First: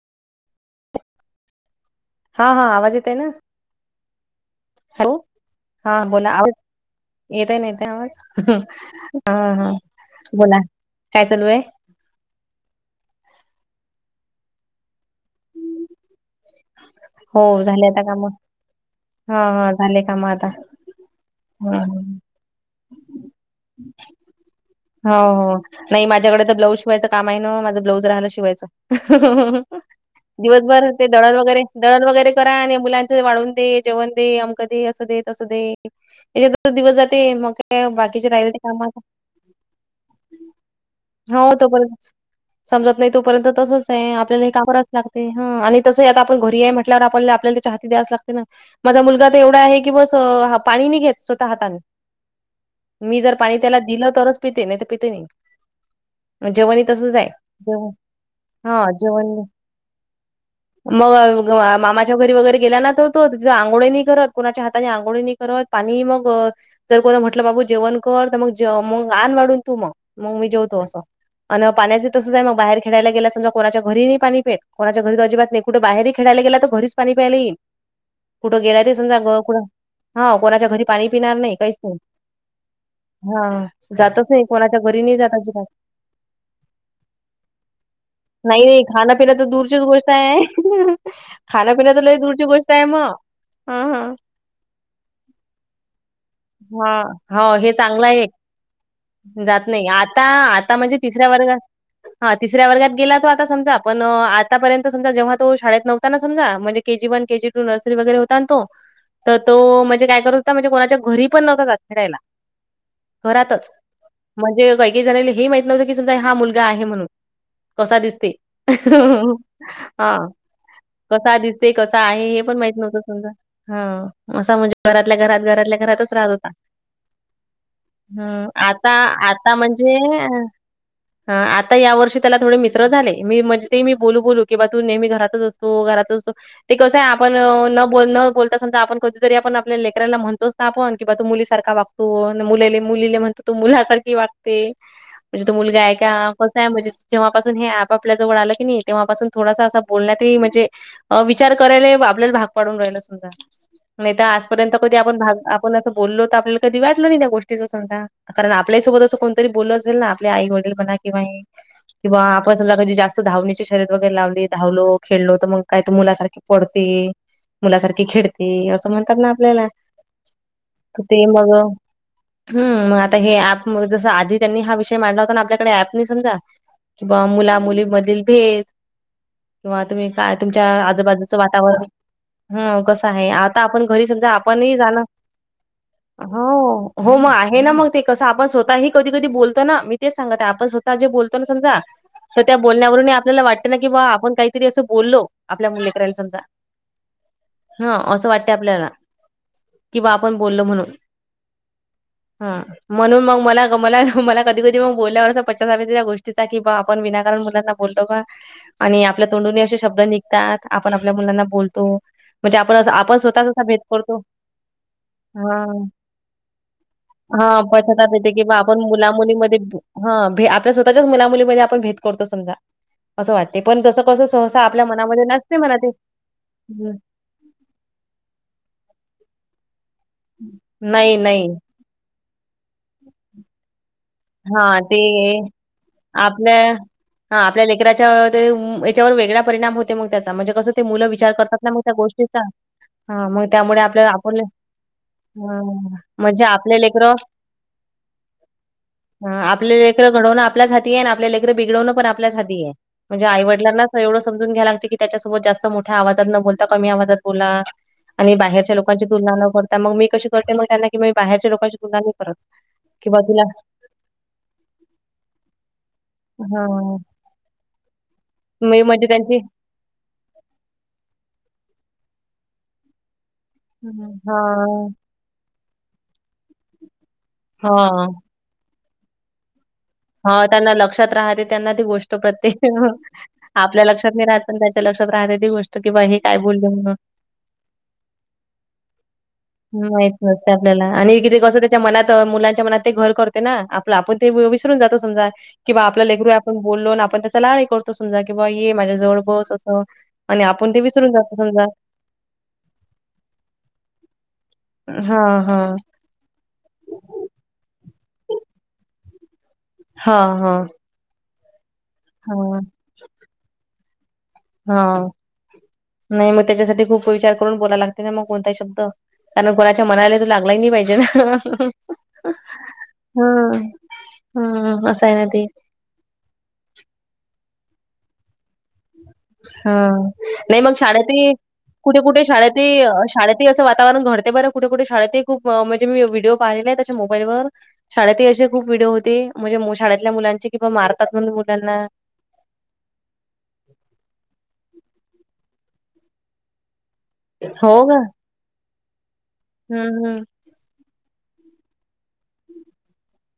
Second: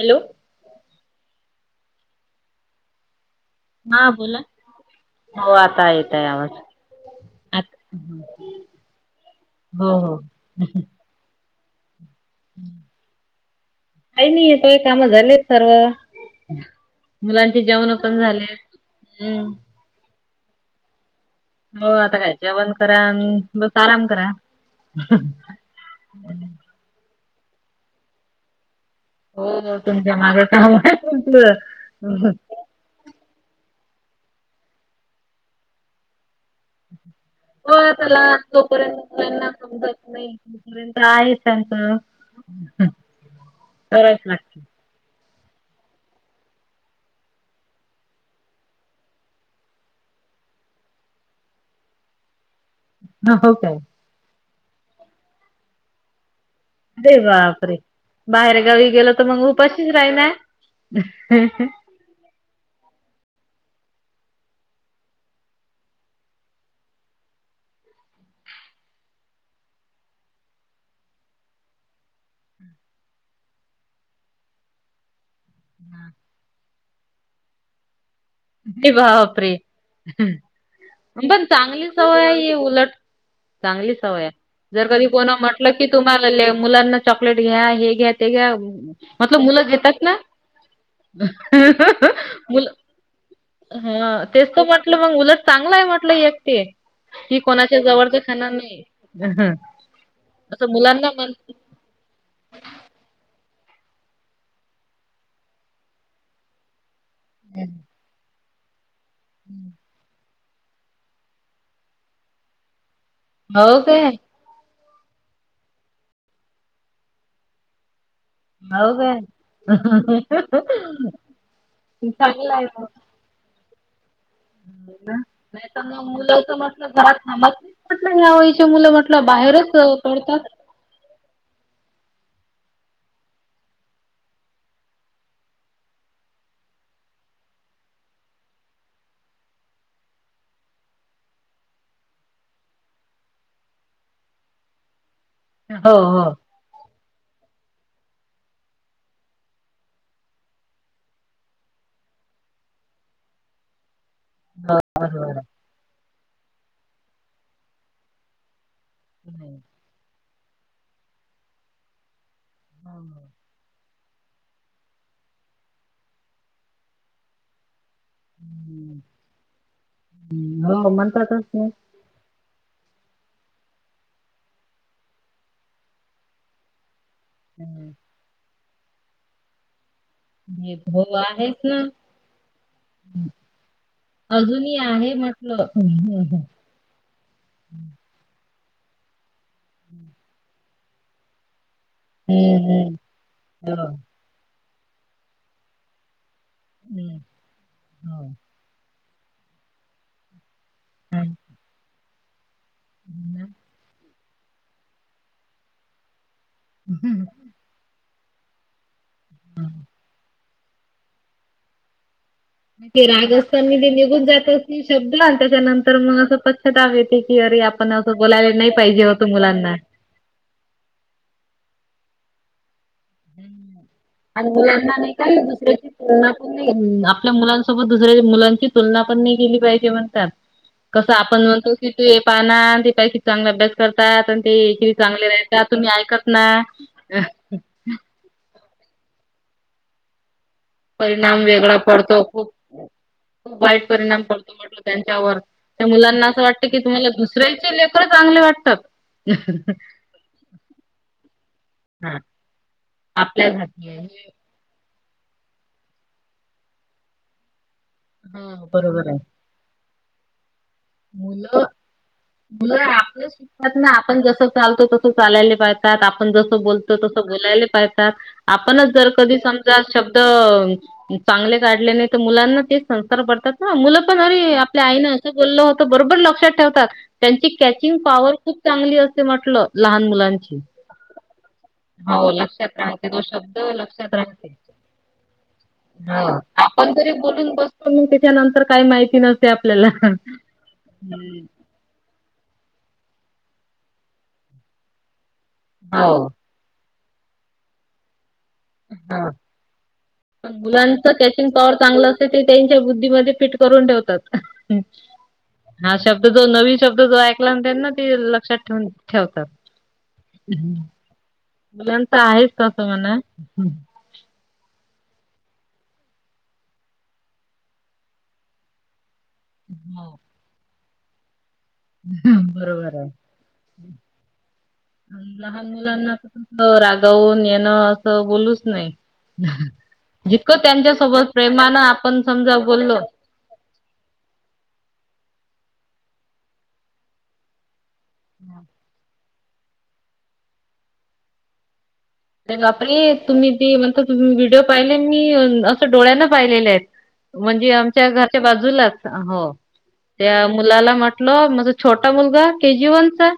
Hello, हा हा, आवाज येत आहे ना. हा, बोला हॅलो की हो, आता हा येतय बोला आवाज. येतय ना ताई आता आवाज, ह हा हो हो बोला काय चालू आहे? काही नाही येतोय, काम झाले आहेत सर्व. हो मुलांचे झाले जेवण आता पण काम झाले, हा हम्म. हा झाले काम आता? ह हो आता काय जेवण करा अन्, बस आराम करा. हो हो नाही माझ्याकडे तर ब्लाऊज शिवायचं काम आहे ना, माझं ब्लाऊज राहिला शिवायचं. हो हो तुमच्या मागे काम दिवसभर आहे ते दळण तुमचं वगैरे, दळण वगैरे करा आणि मुलां वाढून दे, जेवण दे, अमक दे, असं दे, तसं दे याच्यात दिवस जाते, मग हो का त्याला बाकीचे राहिले ते कामा तोपर्यंत मुलांना समजत नाही. तोपर्यंत आहेच हो त्यांचं तोपर्यंत समजत नाही तोपर्यंत तसच आहे करायच आपल्या ही लागत काम करावच लागतंय आणि तसं आता आपण घरी आहे म्हटल्यावर आपल्याला आपल्याला चहा तेन द्यायच लागते ना. माझा मुलगा तर एवढा आहे की, बस पाणी नाही घेत स्वतः हाताने मी जर हो पाणी काय त्याला दिलं तरच पिते, नाही तर पिते नाही जेवण तसंच अरे आहे. बापरे, बाहेर हां, गावी गेल तर जेवण मग उपाशीच राहि ना. मग मामाच्या घरी वगैरे गेला ना तो तिथं आंघोळ हि नाही करत, कोणाच्या हाताने आंघोळ करत पाणी हि मग जर कोणा म्हटलं बाबू जेवण कर, तर मग मग आन वाढून तू मग मग मी जेवतो असं. अ पाण्याचेही तसंच आहे, मग बाहेर खेळायला गेला समजा कोणाच्या घरी नाही पाणी पेत कोणाच्या घरी तर अजिबात नाही कुठे बाहेर खेळायला गेला, तर घरीच पाणी प्यायला येईल कुठं गेला ते सांग बापरे कुठ हा कोणाच्या घरी पाणी पिणार पण नाही, काहीच चांगली नाही, सवय आहे ही उलट हा. चांगली सवय जातच आहे, नाही कोणाच्या जर घरी कोणी नाही कधी जात अजिबात म्हटलं की मुलांना चॉकलेट घ्या, हे घ्या ते घ्या नाही नाही खानं- पिन मतलब तर मुलं दूरचीच घेतात गोष्ट ना आहे, खाणं- पिणं तर लई दूरची मुलं गोष्ट आहे. [unintelligible] म. हा तेच तर म्हटलं मग, उलट चांगलंय म्हटलं एक. ते. हा कि हो हे कोणाच्या चांगलं जवळचं आहे एक, खाणार नाही. हं. जात नाही आता असं आता म्हणजे मुलांना तिसऱ्या म्हण वर्गात ह. हा तिसऱ्या वर्गात गेला तो आता समजा, पण आतापर्यंत समजा जेव्हा तो शाळेत नवता ना समजा म्हणजे K G one, K G two, nursery वगैरे होता ना तो तर तो म्हणजे काय करत होता म्हणजे कोणाच्या घरी पण नव्हता जात खेळायला, घरातच. हो काय म्हणजे कैके जणाला हे ही माहित नव्हतं की, समजा हा मुलगा आहे म्हणून, कसा दिसते. हो काय. हा कसा दिसते, कसा आहे हे चांगलं पण मग. नव्हतं समजा. हा असा म्हणजे हो घरातल्या ना. -घरात नाही घरातल्या तर मग घरातच राहत मुलं होता, तर म्हटलं घरात थांबत नाहीत म्हटलं ह्या हं वयची आता मुलं म्हटलं आता बाहेरच म्हणजे पडतात. [unintelligible] ह आता या वर्षी त्याला थोडे मित्र झाले, मी म्हणजे ते मी बोलू बोलू की, बा तू नेहमी घरातच असतो घरातच असतो ते कसं आहे आपण न बोल, न बोलता समजा आपण कधीतरी आपण आपल्या लेकरांना म्हणतो चं ना आपण की बा तू मुलीसारखा वागतो, मुलालि मुलीले म्हणतो तू मुलासारखी वागते. म्हणजे तू मुलगा आहे हो का हो नाय म्हणजे जेव्हापासून हे आपापल्या जवळ आलं की नाही, तेव्हापासून थोडासा असा बोलण्यात म्हणजे विचार करायला आपल्याला भाग पाडून राहिल, समजा नाही तर आजपर्यंत कधी आपण बरोबर आहे. भाग आपण असं बोललो तर आपल्याला कधी वाटलं नाही त्या गोष्टी समजा, कारण आपल्यासोबत असं कोणतरी नाही. बोल असेल ना. आपले आई -वडील म्हणा किं हे किंवा आपण समजा की जास्त हां. धावण्याची शर्यत वगैरे लावली, धावलो खेळलो, तर मग काय तर मुलासारखी पडते मुलासारखी खेळते असं हं. म्हणतात ना आपल्याला. हो त ते म्हणतातच मग. ना. हम् मग आता हे ऍप आधी त्यांनी हा विषय होता ना आपल्याकडे ऍप नाही समजा. किंवा मुला हं. मुलीमधील भेद. किंवा तुम्ही काय तुमच्या हे हो आजूबाजूचं आहेच वातावरण. ना. हा कसं आहे आता आपण घरी समजा आपणही झाल. हा हम हा हा. हो मग आहे ना मग ते कस आपण स्वतःही कधी कधी बोलतो ना मी तेच सांगत आपण स्वता, स्वतः बोलतो ना समजा तर त्या हं, हं. बोलण्यावरून आपल्याला वाट ना की हो. बा आपण काही. तरी अस बोललो आपल्या मुलली करायला समजा हं. हा असं हो. वाटते आपल्याला. किं बा आपण बोललो म्हणून आणि ह म्हणून मग ना. मला मला. मला कधी कधी मग बोलल्यावरं पश्चाताप त्या गोष्टीचा की बा आपण विनाकारण मुलाना, बोललो का आणि आपल्या तोंडनी असे शब्द निघतात आपण आपल्या मुलांना बोलतो. म्हणजे आपण असं ते आपण राग स्वतःच असा असताना भेद ते करतो निघून जात. शब्द आणि हा त्याच्यानंतर मग असं पश्चाताप येत की हा अरे आपण पश्चाताप असं येते की बोलायला बा नाही आपण पाहिजे मुला होत मुलीमध्ये मुलांना. हा भ आपल्या स्वतःच्याच मुला मुलीमध्ये आपण भेद करतो समजा. असं वाटते पण तसं कसं आणि सहसा आपल्या मुलांना नाही मनामध्ये काय नसते म्हणा दुसऱ्याची ते. तुलना पण नाही आपल्या मुलांसोबत दुसऱ्या मुलांची तुलना पण नाही केली पाहिजे म्हणतात कसं नाही आपण नाही म्हणतो. तू हे पाना तुझ्यापेक्षा चांगलं अभ्यास करती. त्यातून ते चांगले राहतात तुम्ही ऐकत आपल्या नाय! हां, आपल्या लेकराच्या त याच्यावर वेगळा परिणाम होते मग त्याचा म्हणजे कसं. ते मुलं विचार परिणाम करतात ना वेगळा मग त्या पडतो गोष्टीचा. खूप. हां, मग खूप त्यामुळे वाईट आपल्याला परिणाम आपण पडतो म्हटल त्यांच्यावर हां, मुलांना असं म्हणजे वाटत की आपले तुम्हाला लेकरं दुसऱ? दुसऱ्याच्या लेकर चांगले वाटतात. ह आपल्या लेकर घडवणं आपल्याच हाती आहे आणि आपल्या लेकर बिगडवणं पण हा आपल्याच हाती आहे. म्हणजे आई आपल्या घातली वडीलनाच एवढं आहे. समजून घ्याय लागते की, त्याच्यासोबत जास्त मोठ्या आवाजात न बोलता कमी आवाजात बोला आणि हा बाहेरच्या लोकांची बरोबर आहे तुलना तर मग मी कशी करते मग त्यांना कि म बाहेरच्या मुलं लोकांशी तुलना नाही करत मुलं कि आपलं बावा तुला, शिकतात ना आपण जसं चालतो तसं चालायले पाहतात आपण जसं बोलतो हां, तसं बोलायला पाहतात. मी आपणच म्हणजे जर कधी त्यांची सम चार शब्द चांगले काढले नाही तर ते मुलांना तेच संस्कार पडतात. ह मुलं पण अरे आपल्या हां, आईन बोल होत बरोबर लक्षात ठेवतात त्यांची कॅचिंग पॉवर खूप चांगली असे म्हटलं. लहान हा मुलांची त्यांना लक्षात राहते त्यांना ती गोष्ट हो प्रत्येक तेन लक्षात राहते तो शब्द आपल्या लक्षात नाही राहत राहते पण. त्याच्या लक्षात राहते ती गोष्ट की बा हे काय हो बोलली आपण म्हणून. जरी बोलून बसतो मग त्याच्या नंतर काही माहिती नसते आपल्याला. माहित नसते आपल्याला आणि कितीका असुदेत, मनात मुलांच्या मनात ते घर करते ना आपलं आपण ते विसरून जातो समजा कि बा आपला हो लेकरू. कोण बोललो आपण त्याचा लाडही करतो. समजा कि बा ये माझ्या जवळ बस असं आणि आपण ते मुलांचं विसरून जातो कॅचिंग समजा. पॉवर चांगलं ते त्यांच्या बुद्धीमध्ये फिट करून ठेवतात हा शब्द, शब्द जो नवीन शब्द जो ऐकला त्यां ना ते लक्षात ठेवून ठेवतात. हा हा. मुलांच तर आहेच हा तसं म्हणा. हा नाही मग त्याच्यासाठी खूप विचार करून बोलायला लागते ना मग कोणताही शब्द. कारण कोणाच्या मनाला तो लागला नाही पाहिजे ना. बरोबर आहे. हम हम अस हाय ना ते. लहान मुलांना तस रागावून येणं असं बोलूच नये. हा नाही मग शाळेत ही प्रेमानं कुठे आपण कुठे शाळेत समजा ही बोललो शाळेत. असं वातावरण घडते बरं कुठे कुठे शाळेतही खूप म्हणजे मी व्हिडिओ पाहिलेले आहेत अशे मोबाईल वर. शाळेतही असे खूप व्हिडिओ होते म्हणजे शाळेतल्या मुलांचे की बा मारतात म्हण मुलांना. आरे बापरे तुम्ही ते म्हणता. तुम्ही व्हिडिओ पाहिले ना मी असं डोळ्यांन पाहिलेले आहेत. म्हणजे हो का? आमच्या घरच्या बाजूलाच हो हं, हं. त्या मुलाला म्हंटलो [unintelligible] छोटा मुलगा केजी वन चा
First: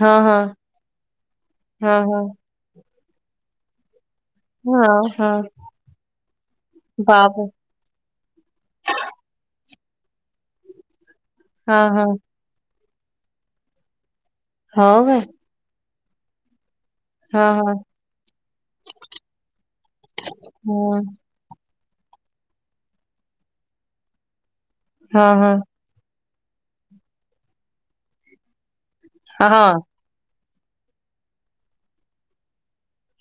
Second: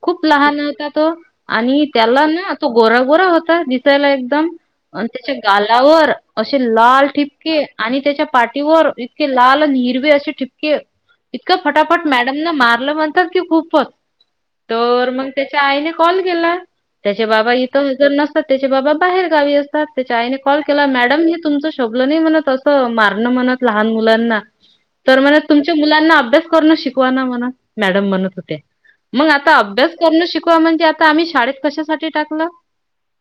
हां, खूप हां. लहान होता तो आणि हां, हां. त्याला ना तो गोरा गोरा होता दिसायला एकदम. हां, आणि त्याच्या हां. गालावर अशे लाल बापरे! ठिपके. आणि त्याच्या पाठीवर इतके लाल आन हिरवे अशे ठिपके इतक हां, हां. फटाफट मॅडम [unintelligible] मॅडमन मारलं म्हणतात की खूप हो तर का? मग त्याच्या आईने कॉल केला. त्याचे हां, बाबा हां. इथं हजर नसतात त्याचे बाबा बाहेर गावी असतात त्याच्या आईने कॉल केला हं. मॅडम. हे तुमच शोभल नाही असं मारन म्हणत अस लहान मुलांना तर हां, म्हणत हां. तुमचे. तुम्ही मुलांना अभ्यास करण शिकवा ना म्हण मॅडम म्हणत होत्या मग हां, आता अभ्यास. करण शिकवा म्हणजे आता आम्ही शाळेत कशासाठी टाकलं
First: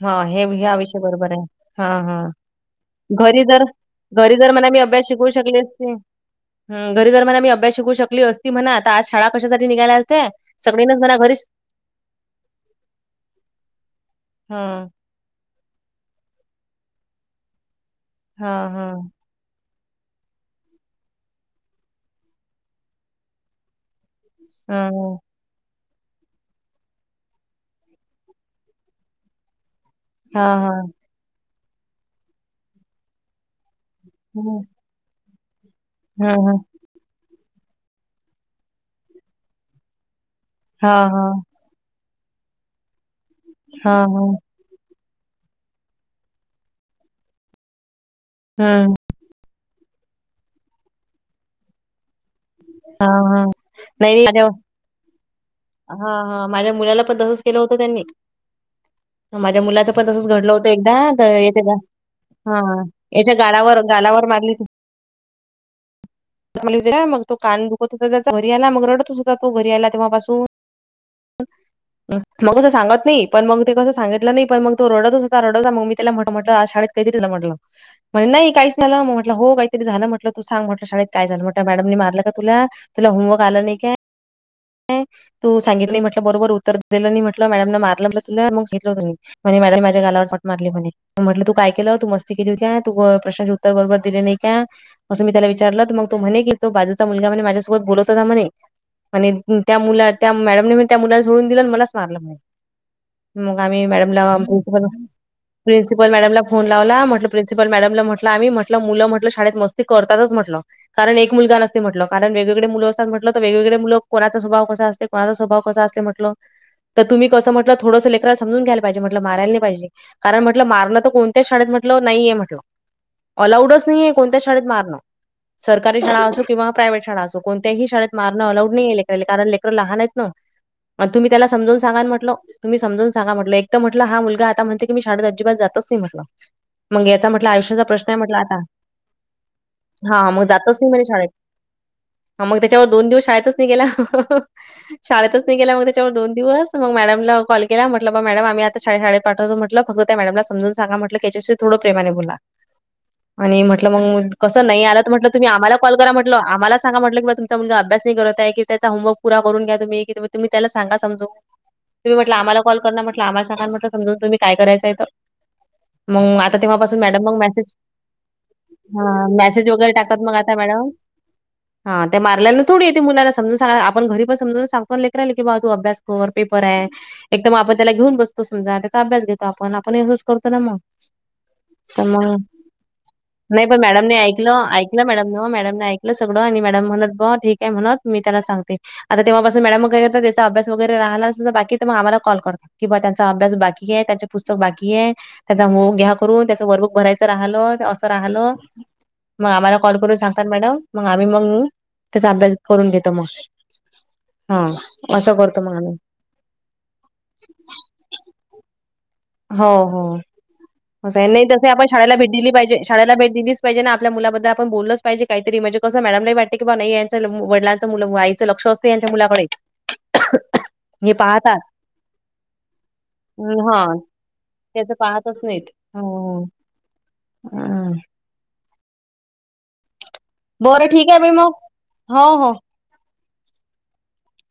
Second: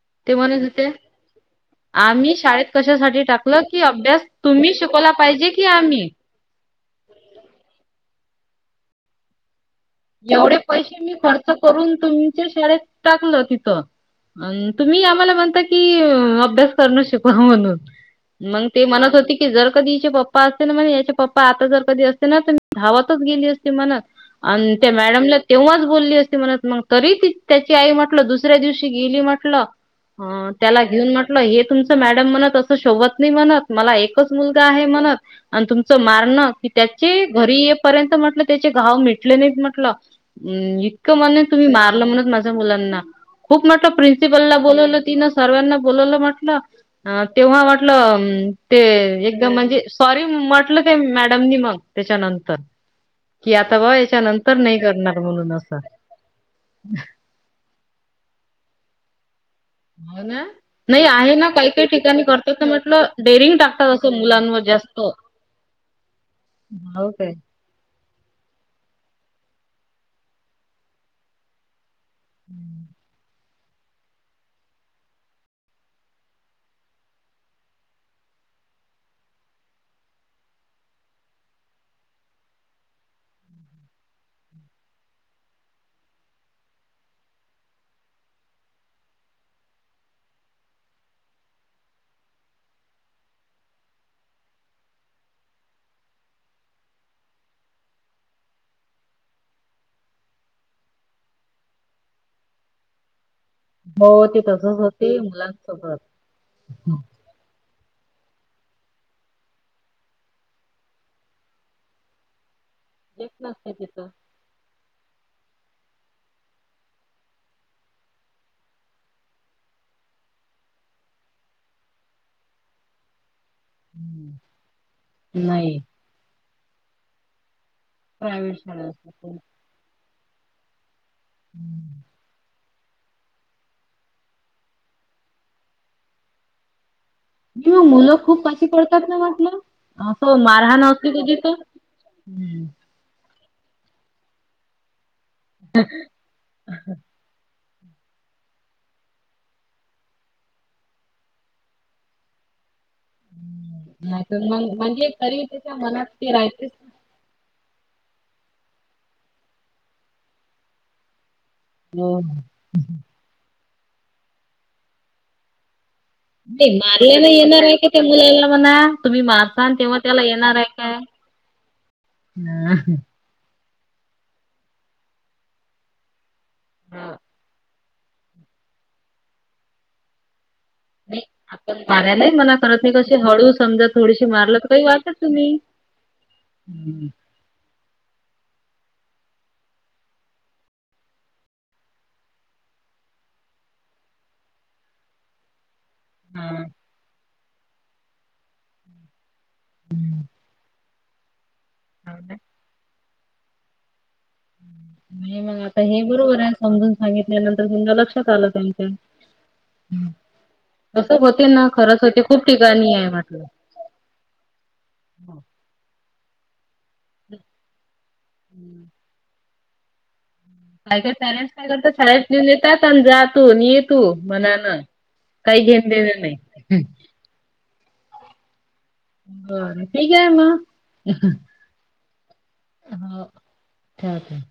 हा ते हे म्हणत हा होते. विषय बरोबर आहे. हा हा आम्ही शाळेत कशासाठी घरी टाकलं जर की अभ्यास घरी जर म्हणा तुम्ही मी अभ्यास शिकवला शिक [inaudible] शिकवू पाहिजे शकले की असते आम्ही. ह घरी जर म्हणा अभ्यास शिकवू शकली असती. म्हणा आता आज शाळा कशासाठी निघाल्या हायत ते सगळी न म्हणा घरीच करुन तुमच्या शाळेत टाकलं तिथं अन हं. तुम्ही आम्हाला आम्हाला म्हणता की अभ्यास करण शिकवा म्हणून मंग हां, ती हां. म्हणत होती. की जर तिचे पप्पा असते ना म्हणे याच्या पप्पा आता जर कधी असते ना तरी धावातच गेली असते म्हण अन हां, त्या हां. मॅडमला तेव्हाच बोलली असती म्हणत मग तरी त्याची आई म्हटलं दुसऱ्या दिवशी गेली म्हटलं हां, त्याला हां. घेऊन म्हटलं हे तुमचं मॅडम म्हणत असं शोभत नाही म्हणत मला एकच हं. मुलगा आहे म्हणत आणि तुमचं हां, मारणं हां. की [unintelligible] त्याचे घरी येपर्यंत म्हटलं त्याचे घाव मिटले नाहीत म्हटलं अ हां, इतकं हां. म्हणत तुम्ही मारलं म्हणत माझ्या मुलांना खूप म्हटलं हां, हां. प्रिंसिपलला बोलवलं तिनं सर्वांना बोलवलं म्हटलं तेव्हा वाटलं अम ते हं. एकदम म्हणजे सॉरी म्हटलं त्या मॅडमनी मग त्याच्यानंतर हा हा कि आता बा याच्या नाही हा नंतर नाही करणार म्हणून असं हा माझ्या मुलाला पण तसंच केलं होतं त्यांनी म माझ्या मुलाचं पण हो तसंच ना घडलं होतं एकदा नाही आहे तर ना याच्या काही गा काही ठिकाणी करतात ना हां. म्हटलं याच्या डेरिंग गालावर टाकतात असं गालावर मारली मुलांवर होती. जास्त त [unintelligible] मग तो कान दुखत होता त्याचा घरी आला मग रडतच होता तो घरी आला तेव्हा पासून तो असं सांगत नाही पण मग ते कसं सांगितलं नाही पण मग तो रडतच होता रडतच होता मग मी त्याला म्हटलं आज शाळेत काय झालं तुझ्या म्हटलं म्हणे नाही काहीच नाही झालं म म्हटलं हो काहीतरी झालं म्हटलं तू सांग म्हटलं शाळेत काय झालं म्हटलं मॅडमनी मारलं का तुला तुला होमवर्क आला नाही [inaudible] काय तू सांगितलं नाही म्हटलं बरोबर उत्तर दिलं नाही म्हटलं मॅडम न मारलं म्हटलं तुला मग सांगितलं त्यांनी म्हणे मॅडमनी माझ्या गालावर फाट मारली म्हणे म म्हटलं तू काय केलं तू मस्ती केली काय तू प्रश्नाचे उत्तर बरोबर दिले नाही काय असं मी त्याला विचारलं तर मग तो म्हणे की तो बाजूचा मुलगा म्हणे माझ्यासोबत बोलत होता म्हणे आणि त्या मुला त्या मॅडमने म्हणे त्या मुलाला सोडून दिलं अन मलाच मारलं म्हणे मग आम्ही मॅडमला हो ते तसच प्रिन्सिपल. होते प्रिन्सिपल मुलांसोबत मॅडमला फोन लावला म्हटलं. प्रिन्सिपल मॅडमला म्हटलं आम्ही म्हटलं मुलं म्हटलं शाळेत मस्ती करतातच म्हटलं. कारण एक मुलगा नसते म्हटलं कारण वेगवेगळे मुलं असतात म्हटलं एक तर नसते वेगवेगळे मुलं तिथं कोणाचा स्वभाव कसा असते कोणाचा स्वभाव- कसं असते म्हटलं तर तुम्ही कसं म्हटलं थोडंस लेकराला समजून घ्यायला पाहिजे म्हटलं मारायला नाही पाहिजे. कारण म्हटलं मारणं तर कोणत्याच शाळेत म्हटलं नाहीये म्हटलं. अलाउडच- नाहीये कोणत्या शाळेत मारणं. नाही सरकारी शाळा असो किंवा प्रायव्हेट शाळा असो कोणत्याही शाळेत- मारणं प्रायव्हेट अलाउड शाळा नाहीये असतात लेकराले. त्या. कारण लेकरं लहान आहेत ना आणि तुम्ही त्याला समजवून सांगा ना म्हटलं. तुम्ही समजवून सांगा म्हटलं एक तर म्हटलं हा मुलगा आता म्हणते की मी शाळेत अजिबातच जातंच नाही म्हटलं. मंग याचा म्हटलं नाही, आयुष्याचा मग प्रश्न मुलं आहे म्हटलं खूप आता. पाशी पडतात ना म्हटलं हा असं मग जातंच मारहाण नाही म्हणे असली शाळेत. कधी तर हा मग हम्म त्याच्यावर- दोन दिवस शाळेतच नाही गेला ह ह ह. शाळेतच नाही गेला मग त्याच्यावर दोन दिवस- मग मॅडमला कॉल केला म्हटलं बघा मॅडम आम्ही आता शाळे शाळेत पाठवतो म्हटलं फक्त त्या मॅडमला समजून सांगा म्हटलं की आता याच्याशी- थोडं प्रेमाने बोला. आणि म्हटलं नाही मग तर कसं नाही आलं म्हणजे तर म्हटलं तरी तुम्ही त्याच्या आम्हाला कॉल मनात करा ते म्हटलं, राहतेच आम्हालाच- सांगा म्हटलं की तुमचा मुलगा अभ्यास नाही करत आहे की त्याचा होमवर्क पुरा करून घ्या तुम्ही कि तुम्ही त्याला सांगा समजवून. तुम्ही हो म्हटलं आम्हाला कॉल करा ना म्हटलं आम्हाला सांगा ना म्हटलं समजून तुम्ही काय करायचंय त- मग आता नाही तेव्हापासून मॅडम मारल्याला मग येणार मेसेज, आहे का त्या मुलाला म्हणा तुम्ही हा मेसेज मारसान वगैरे तेव्हा टाकतात त्याला मग आता येणार आहे मॅडम. काय हा त्या मारल्यानं थोडी हा येते मुलांना समजून सांगा- आपण घरी पण समजवूनच सांगतो ना लेकराले की बाबा तू अभ्यास कर पेपर आहे एकदम आपण- त्याला घेऊन बसतो समजा त्याचा अभ्यास घेतो आपण आपण असंच करतो ना मग. [unintelligible] ण तर मग मारायलाही मना करत नाही कशी हळू नाही पण समजा मॅडमने थोडीशी मारलं ऐकलं तर काही ऐकलं वाटत मॅडमनं नाही. मॅडमने ऐकलं सगळं आणि मॅडम म्हणत बुवा ठीक आहे म्हणत मी त्याला सांगते आता तेव्हापास- मॅडम मग काय करता, त्याचा अभ्यास वगैरे राहला असेल बाकी तर मग आम्हाला कॉल करता. कि बुवा त्यांचा अभ्यास बाकी आहे, त्यांचे पुस्तक बाकी आहे, त्याचा होम- घ्या करून त्याच वर्कबुक भरायचं राहलं, असं राहलं, मग आम्हाला कॉल करून सांगतात मॅडम‌. मग आम्ही मंग त्याचा अभ्यास करून घेतो मग. हा असं आणि मग करतो आता आम्ही. हे बरोबर आहे समजून सांगितल्यानंतर तुमच्या लक्षात आलं त्यांच्या. हो हो तसं असं आहे. नाही होते ना तसही आपण खरंच शाळेला होते भेट खूप दिली पाहिजे. ठिकाणी आहे शाळेला भेट म्हटलं दिलीच- पाहिजे ना, आपल्या मुलांबद्दल आपण बोललच पाहिजे काहीतरी म्हणजे कस मॅडमलाही वाट- कि बुवा नाही यांच वडिलांच मुलं आईचं लक्ष असते यांच्या मुलाकडे. काही काही हे पेरेंट्स पाहतात. काय करतात शाळस घेऊन जातात आणि जा तू हं, न् ये हां. तू म्हणत - ह त्याचं पाहतच काही घेण देण नाही. हा हो आले. बरं ठीक आहे बाई मग. हो हो. हो. ठेवते.